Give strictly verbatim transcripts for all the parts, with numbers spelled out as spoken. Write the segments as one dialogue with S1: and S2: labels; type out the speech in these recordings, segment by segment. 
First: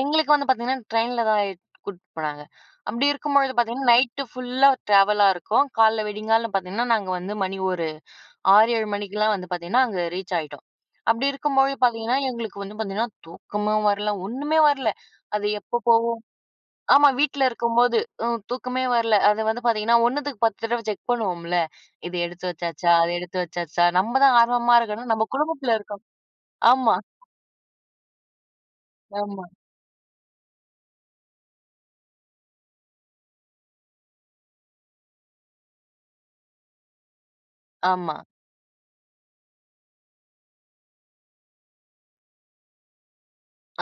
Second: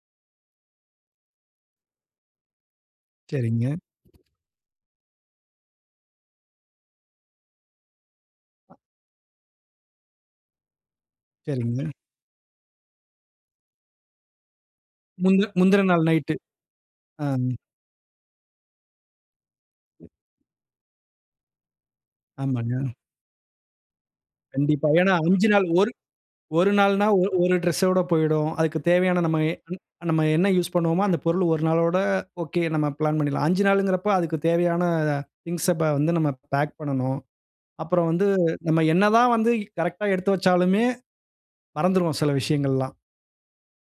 S1: எங்களுக்கு வந்து பாத்தீங்கன்னா, ட்ரெயின்ல தான் இ கூட்டிட்டு போனாங்க, அப்டி இருக்கும்பொழுது
S2: செரிங்க.
S1: பாத்தீங்கன்னா நைட்டு ஃபுல்லா ட்ராவலா இருக்கும். காலையில வெடிங்காலங் பாத்தீங்கன்னா, நாங்க வந்து மணி ஒரு ஆறு, ஏழு மணிக்கெல்லாம் வந்து பாத்தீங்கன்னா, அங்க ரீச் ஆகிட்டோம். அப்டி இருக்கும்போது
S2: செரிங்க.
S1: பாத்தீங்கன்னா, எங்களுக்கு வந்து பாத்தீங்கன்னா தூக்கமும் வரல ஒண்ணுமே வரல.
S2: முந்த
S1: அது எப்ப
S2: முந்தின நாள்
S1: போவோம்
S2: நைட்டு.
S1: ஆமா. வீட்டுல
S2: அம்.
S1: இருக்கும்போது அ தூக்கமே வரல, அது வந்து பாத்தீங்கன்னா ஒன்னு த்துக்கு பத்து தடவ செக் பண்ணுவோம்ல, இது எடுத்து
S2: ஆமாங்க.
S1: வெச்சாச்சா, அத எடுத்து வச்சாச்சா, நம்ம தான் ஆர்வமா
S2: கண்டிப்பாங்க.
S1: இருக்கோன்னா,
S2: ஏன்னா
S1: நம்ம
S2: அஞ்சு நாள்,
S1: குடும்பத்துல
S2: ஒரு
S1: இருக்கோம்
S2: ஒரு
S1: ஆமா.
S2: நாள்னா ஒரு ஒரு டிரெஸ் ஓட போய்டும். அதுற்குத் தேவயான நம்ம
S1: ஆமா.
S2: நம்ம என்ன யூஸ் பண்ணுவோமோ, அந்த பொருள் ஒரு நாளோட, ஓகே நம்ம பிளான் பண்ணிடலாம். அஞ்சு நாளுங்குறப்போ அதுக்குத் தேவையான திங்ஸா வந்து நம்ம பேக் பண்ணணும். அப்புறம்
S1: ஆமா.
S2: வந்து நம்ம என்னதான் வந்து கரெக்ட்டா எடுத்து வெச்சாலுமே, மறந்துடுவோம் சில விஷயங்களெல்லாம்.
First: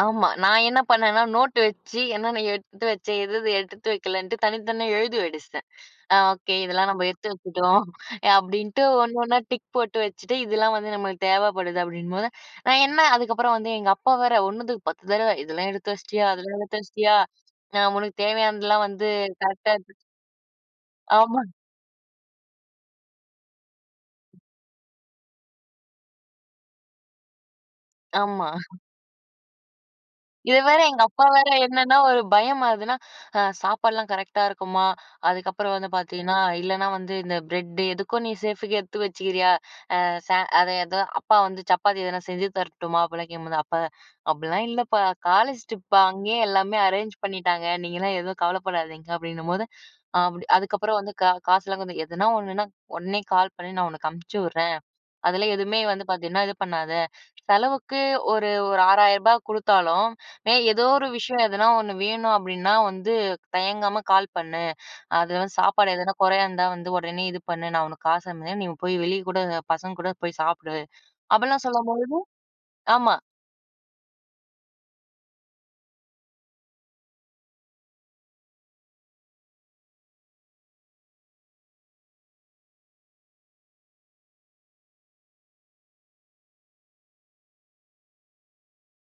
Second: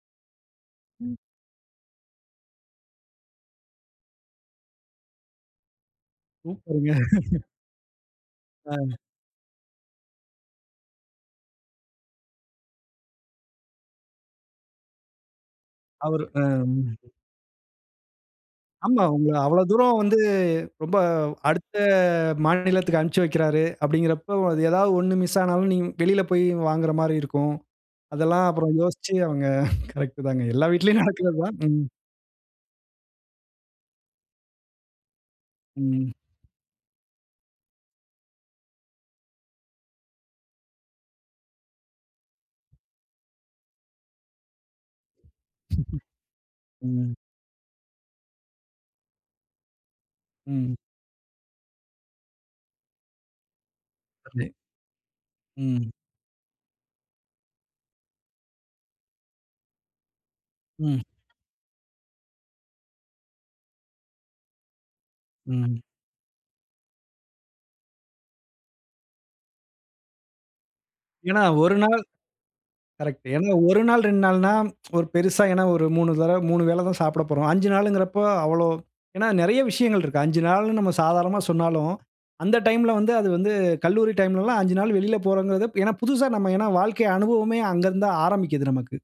S1: ஆமா. நான் என்ன
S2: ம்.
S1: பண்ணேன்னா நோட்டு வெச்சு என்னென்ன எடுத்து வச்சேன். எது எது எடுத்து வெக்கலன்ட்டு, தனித்தனியா எழுதி வெடிச்சுட்டேன். அ, "ஓகே இதெல்லாம்
S2: சூப்பருங்க.
S1: நம்ம எடுத்து வெச்சுட்டோம்," அ அப்டின்ட்டு
S2: அ.
S1: ஒன்னு ஒன்னா டிக் போட்டு வெச்சுட்டு, இதெல்லாம் வந்து நம்மளுக்கு தேவப்படுது அப்டின்னும்போது, நான் என்ன அதுக்கப்புறம் வந்து எங்க அப்பா வேற ஒன்னு துக்கு பத்து தடவ, இதெல்லாம் எடுத்து
S2: அவரு,
S1: வெச்சுட்டியா,
S2: ஹா.
S1: அதெல்லாம் எடுத்து வெச்சுட்டியா? நான் உனக்கு தேவயானதெல்லாம்
S2: ஆமா.
S1: வந்து
S2: உங்கள அவ்ளோ
S1: கரெக்ட்டா எடுத்துட்டு
S2: தூரம் வந்து, ரொம்ப
S1: ஆமாங்
S2: அடுத்த மாநிலத்துக்கு அனுப்பிச்சு வெக்கிறாரு. அப்டிங்குறபோ ஏதாவது ஒன்னு மிஸ் ஆனாலும், நீங்க வெளில போய் வாங்குகுற மாரி இருக்கும். அதெல்லாம்
S1: ஆமா.
S2: அப்புறம் யோசிச்சு அவங்க கரெக்ட் தாங்க.
S1: இதுல
S2: எல்லா
S1: வேற
S2: வீட்டிலயும்
S1: எங்க அப்பா
S2: நடக்குறது
S1: வேற,
S2: தான். ம்.
S1: என்னன்னா ஒரு பயம் அதுன்னா, அ "சாப்பாடுலாம் கரெக்ட்டா இருக்குமா? அதுக்கப்புறம் வந்து
S2: ம்.
S1: பாத்தீங்கன்னா இல்லனா வந்து இந்த பிரெட்டு, எதுக்கோ நீ சேஃபுக்கு எடுத்து வெச்சுக்குறியா. அ, ச அதேதா அப்பா வந்து சப்பாத்தி எதனா செஞ்சு தரட்டுமா?" அப்டிலாம் கேக்கும்போது, "அப்பா அப்டிலாம் இல்லப்பா காலேஜ் ட்ரிப்பா அங்கயே எல்லாமே அரேஞ்
S2: ம்.
S1: பண்ணிட்டாங்க. நீங்கலாம் எதுவும் கவலப்படாதீங்க," அப்டின்னும்போது அப்டி
S2: ம்.
S1: அதுக்கப்புறம் வந்து "காசு காசுலாம் கொஞ்சம் எதனா ஒண்ணுனா உடனே கால் பண்ணு, நான் உனக்கு அனுப்பிச்சு
S2: [unintelligible]
S1: வுடுறன்." அதெல்லாம் எதுவுமே
S2: ம்.
S1: வந்து பாத்தீங்கன்னா, இது பண்ணாத, செலவுக்கு ஒரு ஒரு ஆறாயிருபா கொடுத்தாலும், ஏன் ஏதோ
S2: ம்.
S1: ஒரு விஷயம் "எதுனா ஒன்னு வேணும் அப்டின்னா வந்து, தயங்காம கால் பண்ணு. அதுல வந்து
S2: ம்.
S1: சாப்பாடு எதனா கொறயா இருந்தா, வந்து உடனே இது பண்ணு. நான் உனக்கு காசு அனுப்புற, நீ போய் வெளிய கூட பசங்க கூட போய் சாப்பிடு."
S2: ஏன்னா,
S1: அப்டிலாம்
S2: ஒரு நாள்
S1: சொல்லும்போது ஆமா.
S2: கரெக்ட்டு. ஏன்னா ஒரு நாள், ரெண்டு நாள்ன்னா ஒரு பெருசா ஏன்னா ஒரு மூனு தடவ, மூனு வேள தான் சாப்பிடப் போறோம். அஞ்சு நாள் இங்குறப்போ அவ்ளோ ஏன்னா நெறய விஷயங்கள் இருக்கு. அஞ்சு நாள்ன்னு நம்ம சாதாரணமா சொன்னாலும், அந்த டைம்ல வந்து, அது வந்து கல்லூரி டைம்லலாம் அஞ்சு நாள் வெளியில போறோங்குறது ஏன்னா புதுசா, நம்ம ஏன்னா, வாழ்க்கை அனுபவமே அங்க இருந்து தான் ஆரம்பிக்குது நமக்கு.